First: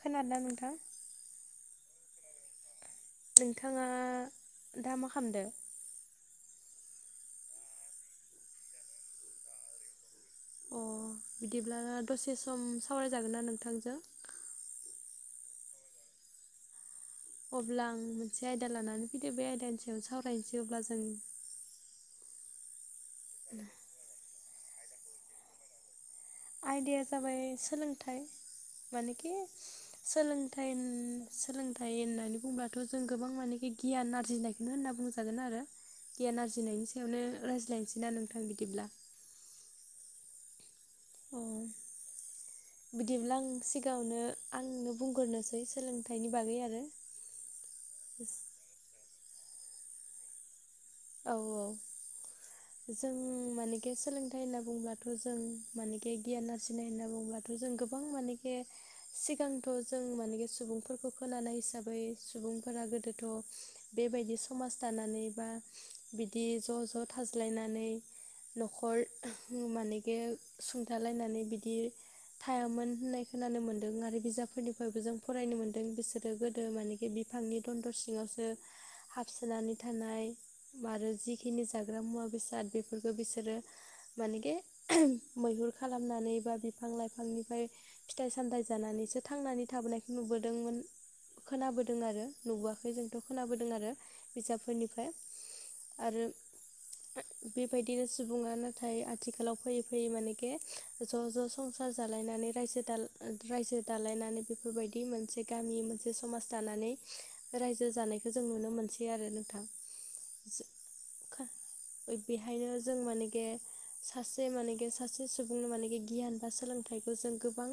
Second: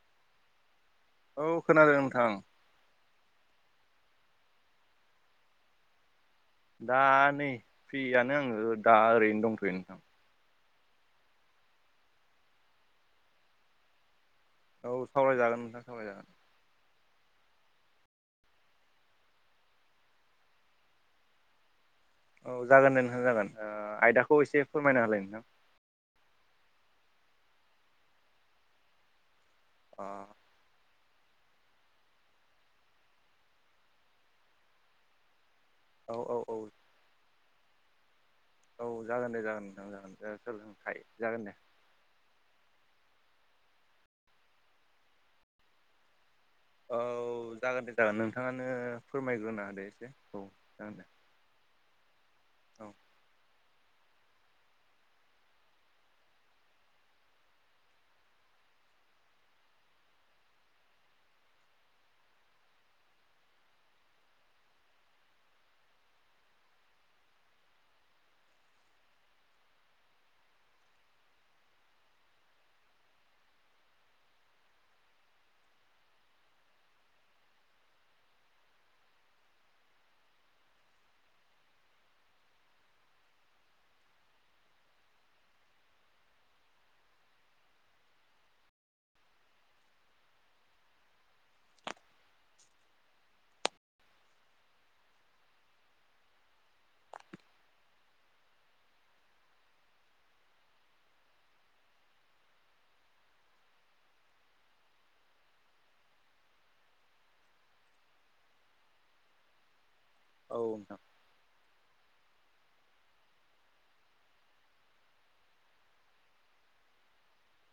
खोनादों ना नोंथां औ खोनादों नोंथां नोंथाङा दा मा खालामदों दा नै फ्रियानो आङो दा ओरैनो दंथ'यो नोंथां अ बिदिब्ला दसे सम सावरायजागोन ना नोंथांजों औ सावरायजागोन नोंथां सावरायजागोन अब्ला आं मोनसे आयदा लानानै फैदो बे आयदानि सायाव सावरायनोसै अब्ला जों औ जागोन दे नोंथां जागोन ओ आयदाखौ एसे फोरमायना होलाय नोंथां आयदाया जाबाय सोलोंथाइ मानेखि अ सोलों थाइ सोलोंथाइ होननानै बुंब्लाथ' जों गोबां मानेखि गियान आरजिनायखौनो होनना बुंजागोन आरो औ औ गियान औ आरजिनायनि सायावनो रायज्लायनोसै ना नोंथां बिदिब्ला औ जागोन दे जागोनां नोंथां जागोन दे सोलों जागोन औ बिदिब्ला आं सिगाङावनो आंनो बुंग्रोनोसै सोलोंथाइनि बागै आरो औ जागोन दे जागोन नोंथाङानो फोरमायग्रोना होदे एसे औ जागोन दे औ औ औ जों मानेखे सोलों थाइ होनना बुंब्लाथ' जों मानेखे गियान आरजिनाय होनना बुंङोब्लाथ' जों गोबां मानेखे सिगांथ' जों मानखे सुबुंफोरखौ खोनानाय हिसाबै सुबुंफोरा गोदोथ' बेबायदि समाज दानानै बा बिदि ज' ज' थाज्लायनानै न'खर मानेखे सुंथालायनानै बिदि थायामोन होननाय खोनानो मोन्दों आरो बिजाबफोरनिफ्रायबो जों फरायनो मोन्दों बिसोरो गोदो मानि बिफांनि दनन्दर सिङावसो हाबसोनानै थानाय आरो जिखिनि जाग्रा मुवा बेसाद बेफोरखौ बिसोरो मानेखे मैहुर खालामनानै बा बिफां लाइफांनिफ्राय फिथाइ सामथाइ जानानैसो थांनानै थाबोनायखौ नुबोदोंमोन खोनाबोदों आरो नुबोआखै जोंथ' खोनाबोदों आरो बिजाबफोरनिफ्राय आरो बेबायदिनो सुबुङा नाथाय आथिखालाव फैयै फैयै माने के ज' ज' संसार जालायनानै रायजो दाल रायजो दालायनानै बेफोरबायदि मोन मोनसे गामि मोनसे समाज दानानै रायजो जानायखौ जों नुनो मोनसै आरो नोंथां औ नोंथां [unintelligible] बेहायनो जों माने के सासे मानेखे सासे सुबुंनो मानेखे गियान बा सोलोंथाइखौ जों गोबां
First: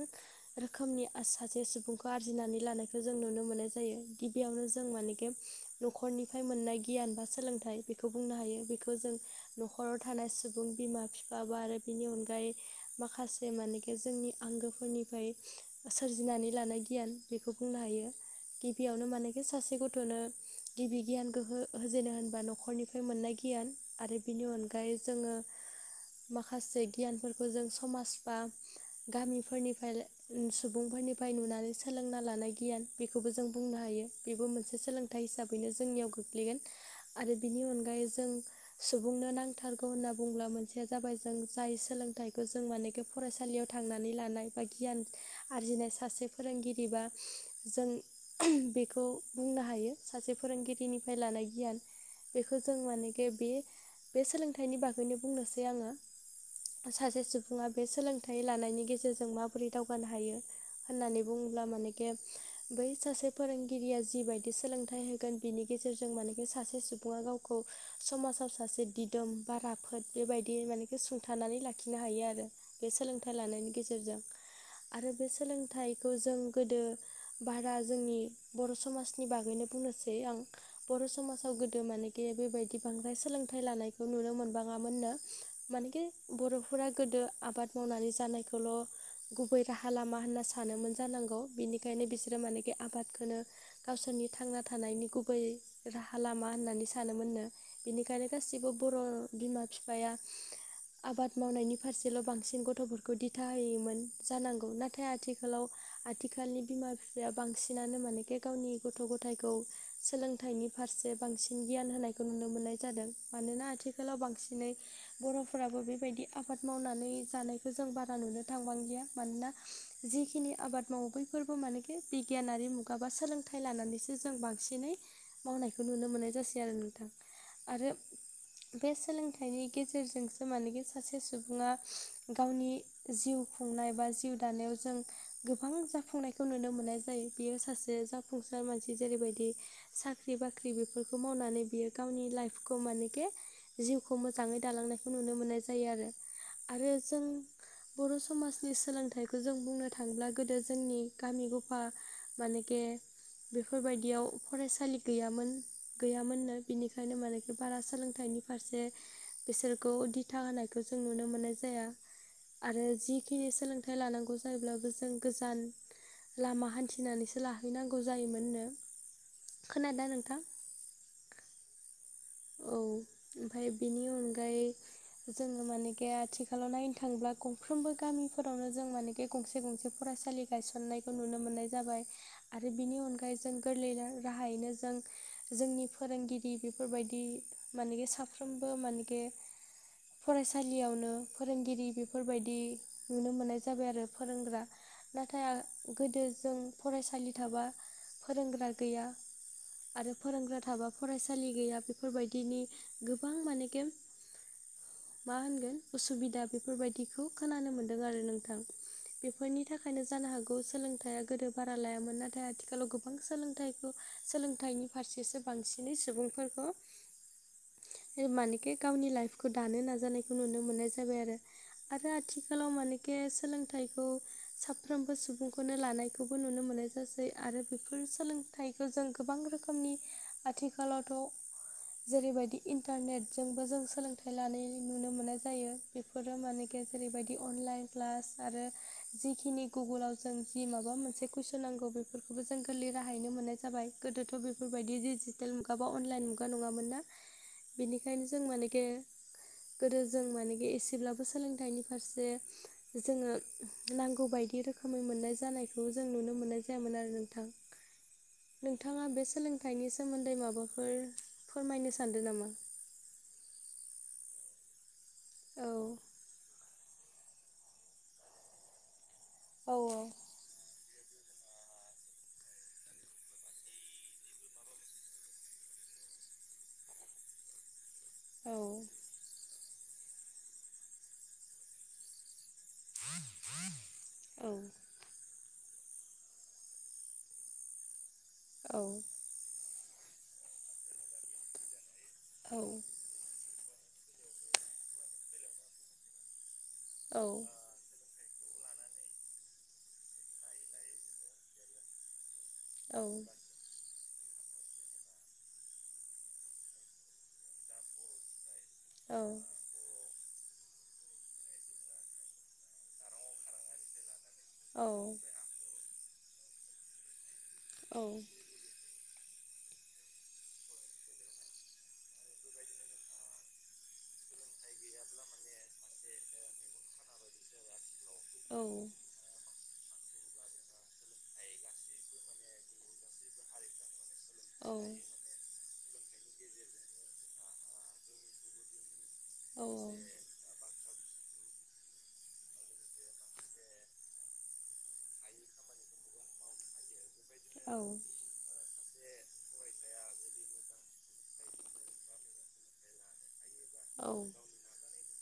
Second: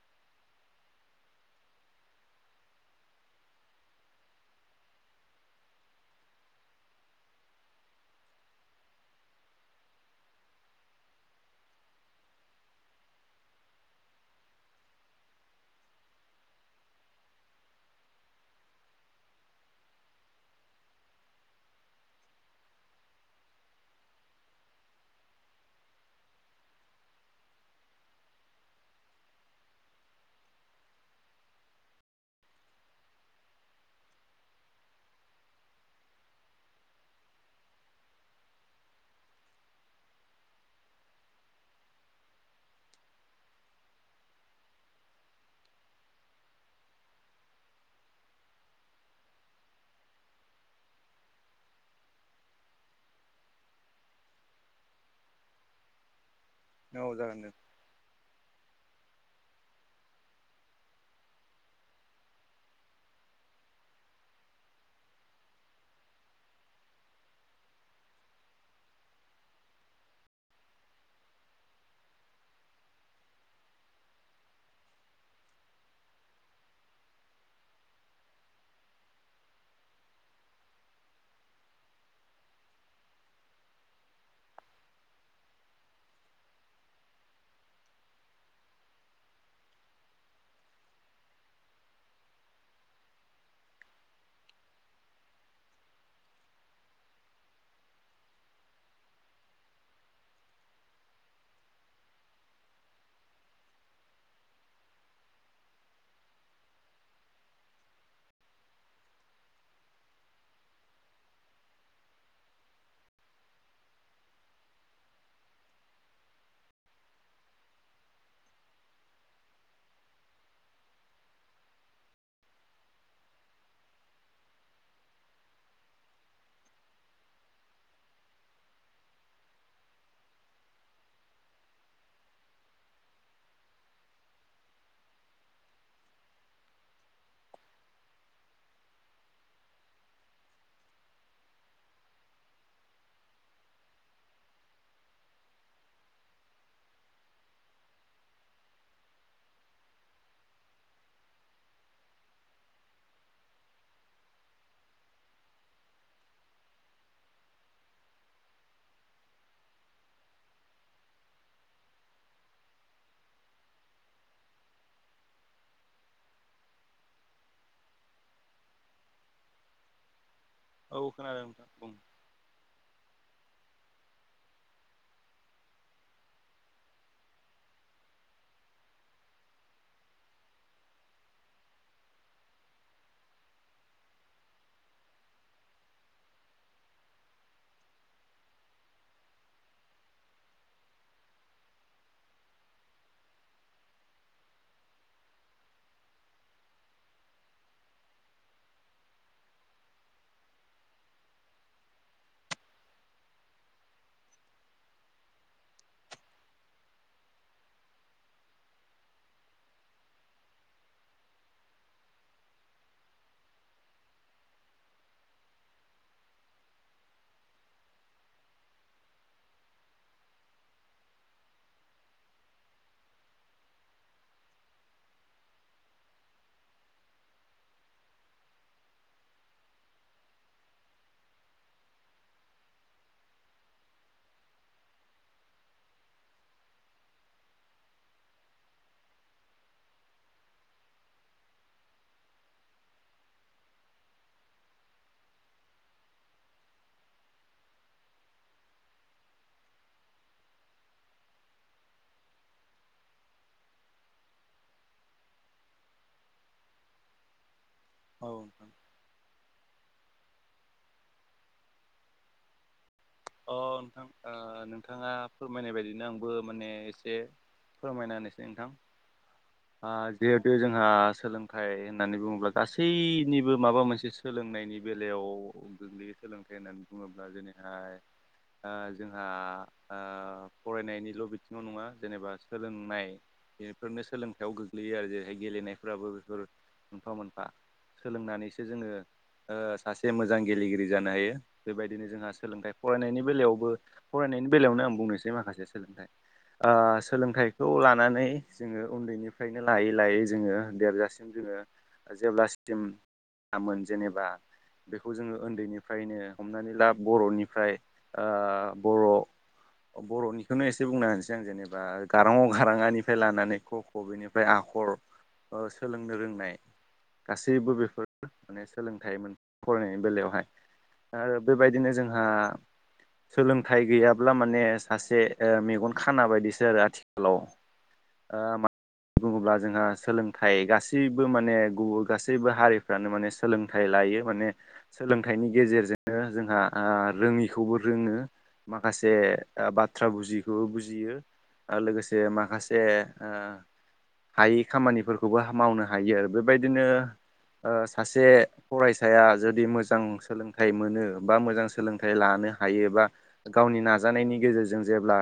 रोखोमनि सासे सुबुंखौ आरजिनानै लानायखौ जों नुनो मोननाय जायो गिबियावनो जों मानेखे नखरनिफ्राय मोननाय गियान बा सोलोंथाइ बेखौ बुंनो हायो। बेखौ जों नखराव थानाय सुबुं बिमा बिफा बा आरो बिनि अनगायै माखासे मानेखे जोंनि आंगोफोरनिफ्राय सोरजिनानै लानाय गियान बेखौ बुंनो हायो। गिबियावनो मानेखे सासे गथ'नो गिबि गियानखौ हो होजेनो होनबा नखरनिफ्राय मोननाय गियान। आरो बिनि अनगायै जोङो माखासे गियानफोरखौ जों समाज बा गामिफोरनिफ्राय सुबुंफोरनिफ्राय नुनानै सोलोंना लानाय गियान बेखौबो जों बुंनो हायो बेबो मोनसे सोलों थाइ हिसाबैनो जोंनियाव गोग्लैगोन। आरो बिनि अनगायै जों सुबुंनो नांथारगौ होनना बुंब्ला मोनसेया जाबाय जों जाय सोलोंथाइखौ जों माने गो फरायसालियाव थांनानै लानाय बा गियान आरजिनाय सासे फोरोंगिरिबा जों बेखौ बुंनो हायो सासे फोरोंगिरिनिफ्राय लानाय गियान। बेखौ जों मानेखे बे बे सोलोंथाइनि बागैनो बुंनोसै आङो। औ सासे जागोन दे सुबुङा बे सोलोंथाइ लानायनि गेजेरजों माबोरै दावगानो हायो होननानै बुङोब्ला माने के बै सासे फोरोंगिरिया जिबायदि सोलोंथाइ होगोन बिनि गेजेरजों माने बे सासे सुबुङा गावखौ समाजाव सासे दिदोम बा राफोद बेबायदि माने बेखौ सुंथानानै लाखिनो हायो आरो बे सोलोंथाइ लानायनि गेजेरजों। आरो बे सोलोंथाइखौ जों गोदो बारा जोंनि बर' समाजनि बागैनो बुंनो [unintelligible] आं बर' समाजाव गोदो मानेखि बेबायदि बांद्राय सोलोंथाइ लानायखौ नुनो मोनबाङा मोनना। माने के बर'फोरा गोदो आबाद मावनानै जानायखौल' गुबै राहा लामा होनना सानोमोन जानांगौ। बिनिखायनो बिसोरो मानेखि आबादखोनो गावसोरनि थांना थानायनि गुबै राहा लामा होननानै सानोमोननो। बेनिखायनो गासिबो बर' बिमा फिफाया आबाद मावनायनि फारसेल' बांसिन गथ'फोरखौ दिथा होयोमोन जानांगौ। नाथाय आथि खालाव आथिखालनि बिमा बिफाया बांसिनानो मानेखे गावनि गथ' गथायखौ सोलोंथाइनि फारसे बांसिन गियान होनायखौ नुनो मोननाय जादों। मानोना आथिखालाव बांसिनै बर'फोराबो बेबायदि आबाद मावनानै जानायखौ जों बारा नुनो थांबांलिया। मानोना जिखिनि आबाद मावो बैफोरबो मानेखि बिगियानारि मुगा बा सोलोंथाइ लानानैसो जों बांसिनै मावनायखौ नुनो मोननाय जासै आरो नोंथां। आरो बे सोलोंथाइनि गेजेरजोंसो मानेखि सासे सुबुङा गावनि जिउ खुंनाय बा जिउ दानायाव जों गोबां जाफुंनायखौ नुनो मोननाय जायो बेयो सासे जा फुंसार मानसि जेरैबायदि साख्रि बाख्रि बेफोरखौ मावनानै बियो गावनि लाइफखौ मानेखे जिउखौ मोजाङै दालांनायखौ नुनो मोननाय जायो आरो। आरो जों बर' समाजनि सोलोंथाइखौ जों बुंनो थाङोब्ला गोदो जोंनि गामि गफा मानेखे बेफोर बायदियाव फरायसा लि गैयामोन। गैयामोननो बिनिखायनो मानेखि बारा सोलोंथाइनि फारसे बिसोरखौ दिथा होनायखौ जों नुनो मोननाय जाया। आरो जिखिनि सोलोंथाइ लानांगौ जायोब्लाबो जों गोजान लामा हान्थिनानैसो लाहैनांगौ जायोमोननो। खोनादों नोंथां? औ खोनादों नोंथां बुं। औ ओमफ्राय बेनि अनगायै जोङो मानेगे आथिखालाव नायनो थाङोब्ला गंफ्रोमबो गामिफोरावनो जों मानेगे गंसे गंसे फरायसालि गायसननायखौ नुनो मोननाय जाबाय। आरो बिनि अनगायै जों गोरलै राहायैनो जों जोंनि फोरोंगिरि बेफोरबाय दि मानेगे साफ्रोमबो मानेगे फरायसालियावनो फोरोंगिरि बेफोरबायदि नुनो मोननाय जाबाय आरो फोरोंग्रा। नाथाय गोदो जों फरायसालि थाबा फोरोंग्रा गैया आरो फोरोंग्रा थाबा फरायसालि गैया बे बेफोरबायदिनि गोबां माने गे मा होनगोन उसुबिदा बेफोरबायदिखौ खोनानो मोन्दों आरो नोंथां। बेफोरनि थाखायनो जानो हागौ सोलोंथाइ आ गोदो बारा लायामोन नाथाय आथिखालाव गो बां सोलोंथाइखौ सोलोंथाइनि फारसेसो बांसिनै सुबुंफोरखौ बे मानेकि गावनि लाइफखौ दानो नाजानायखौ नुनो मोननाय जाबाय आरो। आरो आथिखालाव मानके सोलोंथाइखौ साफ्रोमबो सुबुंखौनो लानायखौबो नुनो मोनो सै आरो बेफोर सोलोंथाइखौ जों गोबां रोखोमनि आथिखालावथ' जेरैबायदि इन्टारनेटजोंबो जों सोलोंथाइ लानाय नुनो मोननाय जायो बे फोरो मानेखे जेरैबायदि अनलाइन क्लास आरो जिखिनि गुगलाव जों जि माबा मोनसे कुइसन नांगौ बेफोरखौबो जों गोरलै राहायैनो मोननाय जाबाय गोदोथ' बेफोरबायदि डि जेटेल मुगा बा अनलाइन मुगा नङामोन ना बेनिखायनो जों मानेखे गोदो जों मानेखे एसेब्लाबो सोलोंथाइनि फारसे जोङो नांगौ बायदि रोखोमै मोननाय जानायखौ जों नुनो मोननाय जायामोन आरो नोंथां। [inaudible] औ। नोंथाङा बे सोलोंथाइनि सोमोन्दै माबाफोर फोरमायनो सानदों नामा? अ नोंथां नोंथाङा फोरमायनाय औ बायदिनो आंबो माने एसे फोरमायना होनोसै नोंथां सोलोंथाइ गैयाब्ला माने सासे ओ मेगन खाना बायदि जायो आथिखालाव मानो होनोब्ला जोंहा सोलोंथाइ गासैबो माने गुबुन गासैबो हारिफ्रानो माने सोलोंथाइ लायो माने मोनसे बाथ्रा बुस्थुखौ आ जिहे बे जोंहा सोलोंथाइ होननानै बुङोब्ला गासैनिबो माबा मोनसे सोलोंनायनि बेलायाव गोग्लैयो सोलोंथाइ होननानै बुङोब्ला जेरैहाय आ जोंहा आ फरायनायनिल' बिथिङाव नङा जेनेबा सोलोंनाय बेफोरनो सोलोंथाइयाव गोग्लैयो आरोे जे बे गेलेनायफोराबो बेफोर मोनफा मोनफा सोलोंनानैसो जोङो ओ सासे मोजां गेलेगिरि जानो हायो बेबायदिनो जोंहा सोलोंथाइ होनायनि बेलायावबो फरायनायनि बेलायावनो आं बुंनोसै माखासे सोलोंथाइ आ सोलोंथाइ खौ लानानै जोङो उन्दैनिफ्रायनो लायै लायै जोङो देरजासिम जोङो जेब्ला स्टिम आमोन जेनेबा बेखौ जोङो उन्दैनिफ्रायनो हमनानै ला बर'निफ्राय ओ औ। बर' बर'निखौनो एसे बुंना होनसै आं जेनेबा अ आ निफ्राय लानानै ख बेनिफ्राय आखर ओ सोलोंनो रोंनाय गासैबो बेफोर माने सोलोंथाइ मोन फरायनायनि बेलायावहाय आरो बेबायदिनो जोंहा सोलोंथाइ गैयाब्ला माने सासे ओ मेगन खाना बायदिसो आरो आथिखालाव। [inaudible] ओ मा बुङोब्ला जोंहा सोलोंथाइ गासैबो माने गुब गासैबो हारिफ्रानो माने हायै सोलोंथाइ लायो माने सोलोंथाइनि गेजेरजोंनो जोंहा ओ रोङि खौबो रोङो माखासे खामानिफोरखौबो ओ मावनो हायो बेबायदिनो सासे गावनि नाजानायनि गेजेरजों जेब्ला सोलोंथाइ लानो हायो बाथ्रा बुजि यि खौबो बुजियो आरो लोगोसे माखासे ओ हायै खामानिफोरखौबो मावनो हायो आरो बेबायदिनो ओ सासे फरायसाया जुदि मोजां सोलोंथाइ मोनो बा मोजां सोलों थाइ लानो हायो बा गावनि नाजानायनि गेजेरजों जेब्ला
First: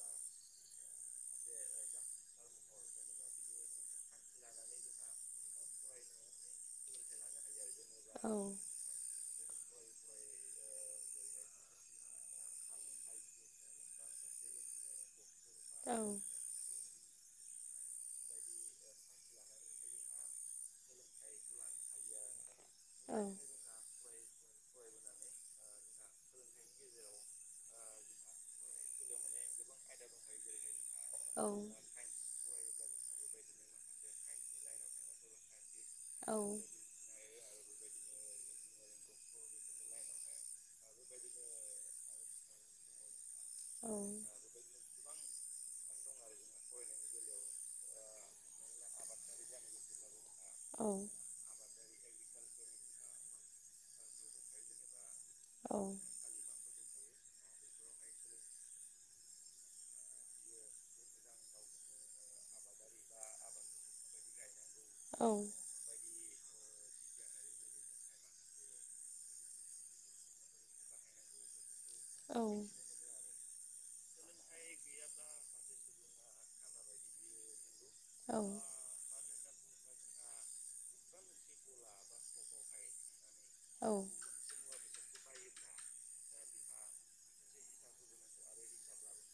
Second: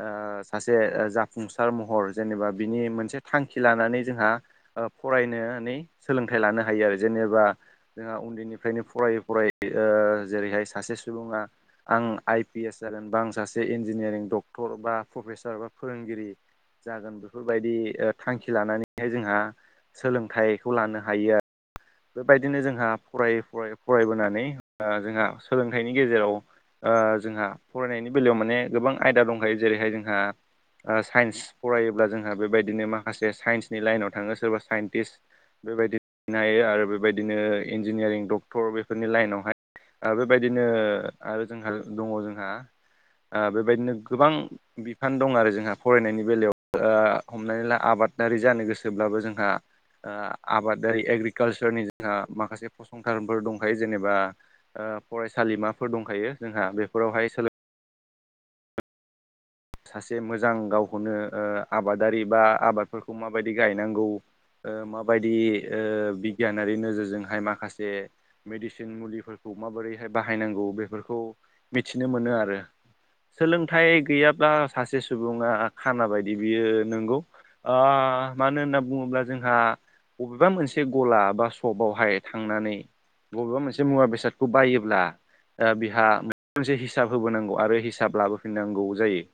ओ सासे ओ जाफुंसार महर जेनेबा बिनि मोनसे थांखि लानानै जोंहा ओ फरायनानै सोलोंथाइ लानो हायो आरो। जेनेबा जोंहा आरो जेनेबा उन्दैनिफ्रायनो फरायै फरायै ओ जेरैहाय सासे सुबुङा आं आइ पि एस जागोनबा आं सासे इन्जिनियारिं डक्टर बा प्रफेसार बा औ फोरोंगिरि जागोन बेफोरबायदि ओ थांखि लानानैहाय जोंहा सोलोंथाइखौ लानो हायो आरो। बेबायदिनो जोंहा औ फरायै फरायै फरायबोनानै ओ जोंहा सोलोंथाइनि गेजेराव ओ जोंहा फरायनायनि बेलायाव माने गोबां आयदा दंखायो जेरैहाय जोंहा ओ साइन्स फरायोब्ला जों बेबायदिनो माखासे साइन्सनि लाइनाव थाङो सोरबा साइन्टिस्ट बेबायदिनो हायो आरो ना आरो बेबायदिनो इन्जिनियारिं डक्टर बेफोरनि लाइनावहाय बेबायदिनो आरो जोंहा दङ जोंहा ओ बेबायदिनो गोबां फान दं आरो जोंहा फरायनायनि बेलायाव ओ हमनानै ला आबादारि जानो गोसोब्लाबो जोंहा ओ आबादारि एग्रिकालसारनि जोंहा माखासे फसंथानफोर दंखायो जेनेबा ओ फरायसालिमाफोर दंखायो जोंहा बेफोरावहाय सोलों सासे मोजां गावखौनो ओ आबादारि बा आबादफोरखौ माबायदि गायनांगौ ओ औ माबायदि ओ बिगियानारि नोजोरजोंहाय माखासे मेडिसिन मुलिफोरखौ माबोरैहाय बाहायनांगौ बेफोरखौ मिथिनो मोनो औ आरो सोलोंथाइ गैया ब्ला सासे सुबुङा खाना बायदि बियो नोंगौ ओ औ मानो होनना बुङोब्ला जोंहा अबेबा मोनसे गला बा सपआवहाय थांनानै बबेबा मोनसे औ मुवा बेसाद खौ बायोब्ला ओ बिहा मोनसे हिसाब होबोनांगौ आरो हिसाब लाबोफिननांगौ जायो।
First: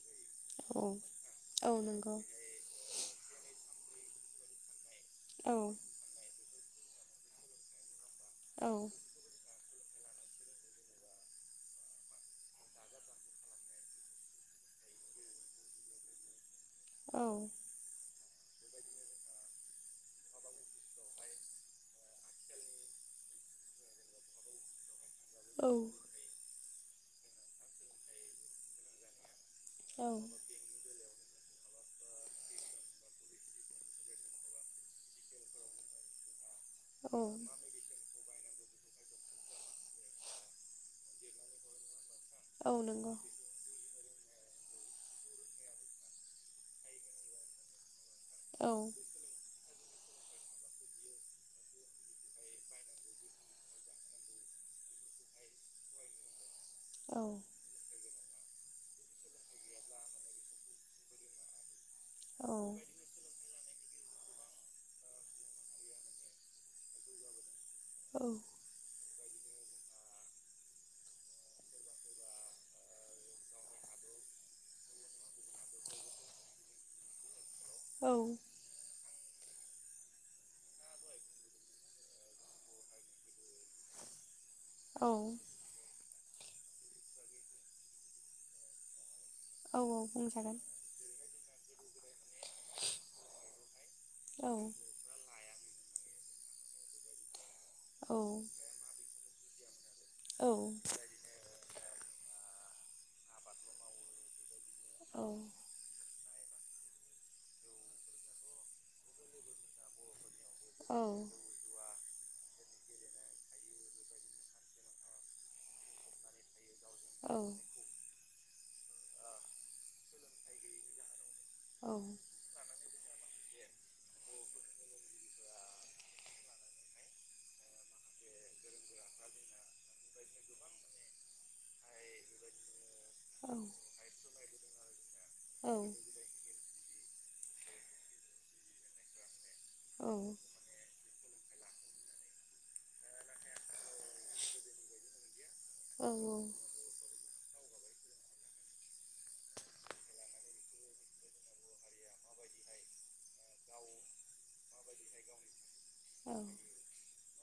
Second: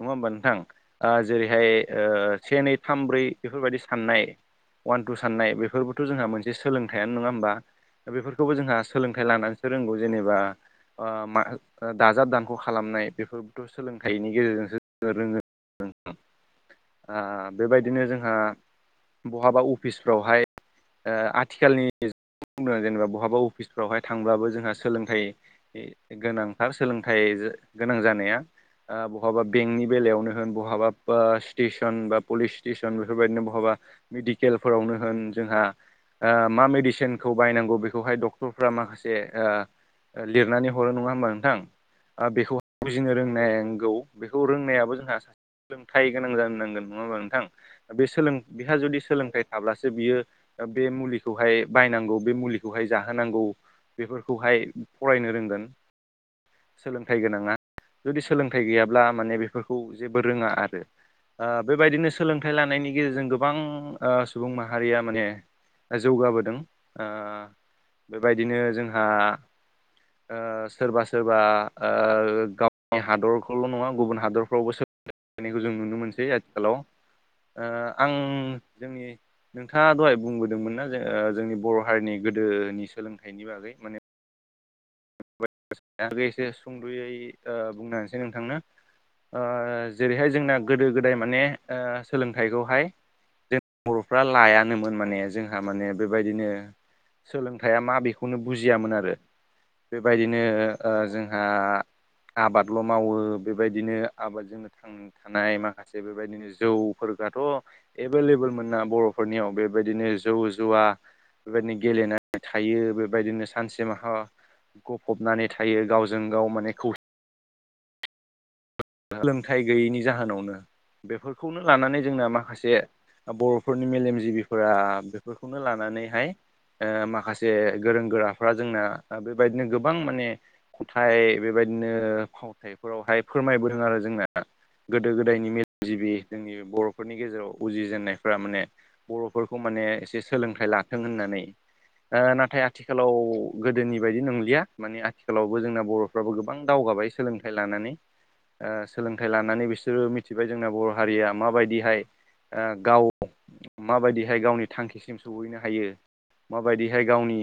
नङा ओमबा औ नोंथां जेरैहाय औ ओ नंगौ से नै थाम ब्रै बेफोरबायदि साननाय अवान टु औ साननाय बेफोरबो थ' जोंहा मोनसे सोलोंथाइयानो नङा होमबा बेफोरखौबो औ जोंहा सोलोंथाइ लानानैसो रोंगौ जेनेबा ओ मा दाजाब दानख' खालामनाय बेफोरथ' सोलोंथाइनि गेजेरजोंसो रोङो ओ बेबायदिनो जों ओ बहाबा अफिसफ्रावहाय ओ आथिखालनि बुंनो जेनेबा बहाबा अफिसफ्रावहाय थांब्लाबो जोंहा सोलोंथाइ औ गोनांथार सोलोंथाइ गोनां जानाया ओ बहाबा बेंकनि औ बेलायावनो होन बहाबा स्टेसन बा पुलिस स्टेसन बेफोरबायदिनो बहाबा मेडिकेलफोरावनो होन जोंहा ओ मा मेडिसिनखौ बायनांगौ बेखौहाय ड क्टर फोरा माखासे ओ लिरनानै हरो नङा होमबा नोंथां? ओ बेखौ औ बुजिनो नंगौ रोंनांगौ। बेखौ रोंनायाबो जोंहा सोलोंथाइ गोनां जानो नांगोन नङा ओममबा नोंथां दा बे सोलों औ बिहा औ जुदि सोलोंथाइ थाब्लासो बियो बे मुलिखौहाय बायनांगौ बे मुलिखौहाय जाहोनांगौ बेफोरखौहाय फरायनो रोंगोन सोलोंथाइ गोनाङा जुदि सोलोंथाइ गैया ब्ला माने बेफोरखौ जेबो रोङा आरो ओ बेबायदिनो सोलोंथाइ लानायनि गेजेरजों गोबां ओ सुबुं माहारिया माने जौगाबोदों ओ बेबायदिनो जोंहा ओ सोरबा सोरबा ओ गावनि हादर ल' नङा गुबुन हादरफ्रावबो सोलायनायखौ जों नुनो मोनसै आथिखालाव ओ आं जोंनि नोंथाङा दहाय बुंबोदोंमोनना ओ जों जोंनि बर' हारिनि गोदोनि सोलोंथाइ इनि बागै माने औ एसे सुंद'यै ओ बुंना होनोसै नोंथांनो। ओ औ जेरैहाय जोंना बुंजागोन गोदो गोदाय माने ओ सोलोंथाइखौहाय जों बर'फ्रा औ लायानोमोन माने जों टामाने बेबायदिनो सोलोंथाइया मा बेखौनो औ बुजियामोन आरो। बेबायदिनो ओ जोंहा आबादल' मावो बेबायदिनो आबादजोंनो थांना औ थानाय माखासे बेफोरबायदिनो जौफोरखौथ' एभेलेबोल मोन ना बर'फोरनियाव बेबायदिनो जौ जुवा औ बेबायदिनो गेलेनानै थायो बेबायदिनो सानसे माहा गफबनानै थायो गावजों गाव माने खौसे औ। सोलोंथाइ गैयैनि जाहोनावनो बेफोरखौनो औ लानानै जोंना माखासे बर'फोरनि मेलेमजिबिफोरा बेफोरखौनो लानानैहाय ओ माखासे गोरों गोराफ्रा जोंना ओ बेबायदिनो गोबां माने खन्थाइ बेबायदिनो फावथाइफोरावहाय फोरमायबोदों आरो जोंना गोदो गोदायनि मेलेमजिबि जोंनि बर' फोरनि गेजेराव उजि जेननायफोरा माने बर'फोरखौ माने औ एसे सोलोंथाइ ला थों होननानै ओ नाथाय आथिखालाव गोदोनि बायदि नंलिया माने आथिखालावबो जोंना औ बर'फ्राबो गोबां दावगाबाय सोलोंथाइ लानानै। ओ सोलोंथाइ लानानै बिसोरो मिथिबाय जोंना बर' हारिया माबायदिहाय ओ गाव माबायदिहाय गावनि थांखिसिम सहैनो हायो। औ। माबायदिहाय गावनि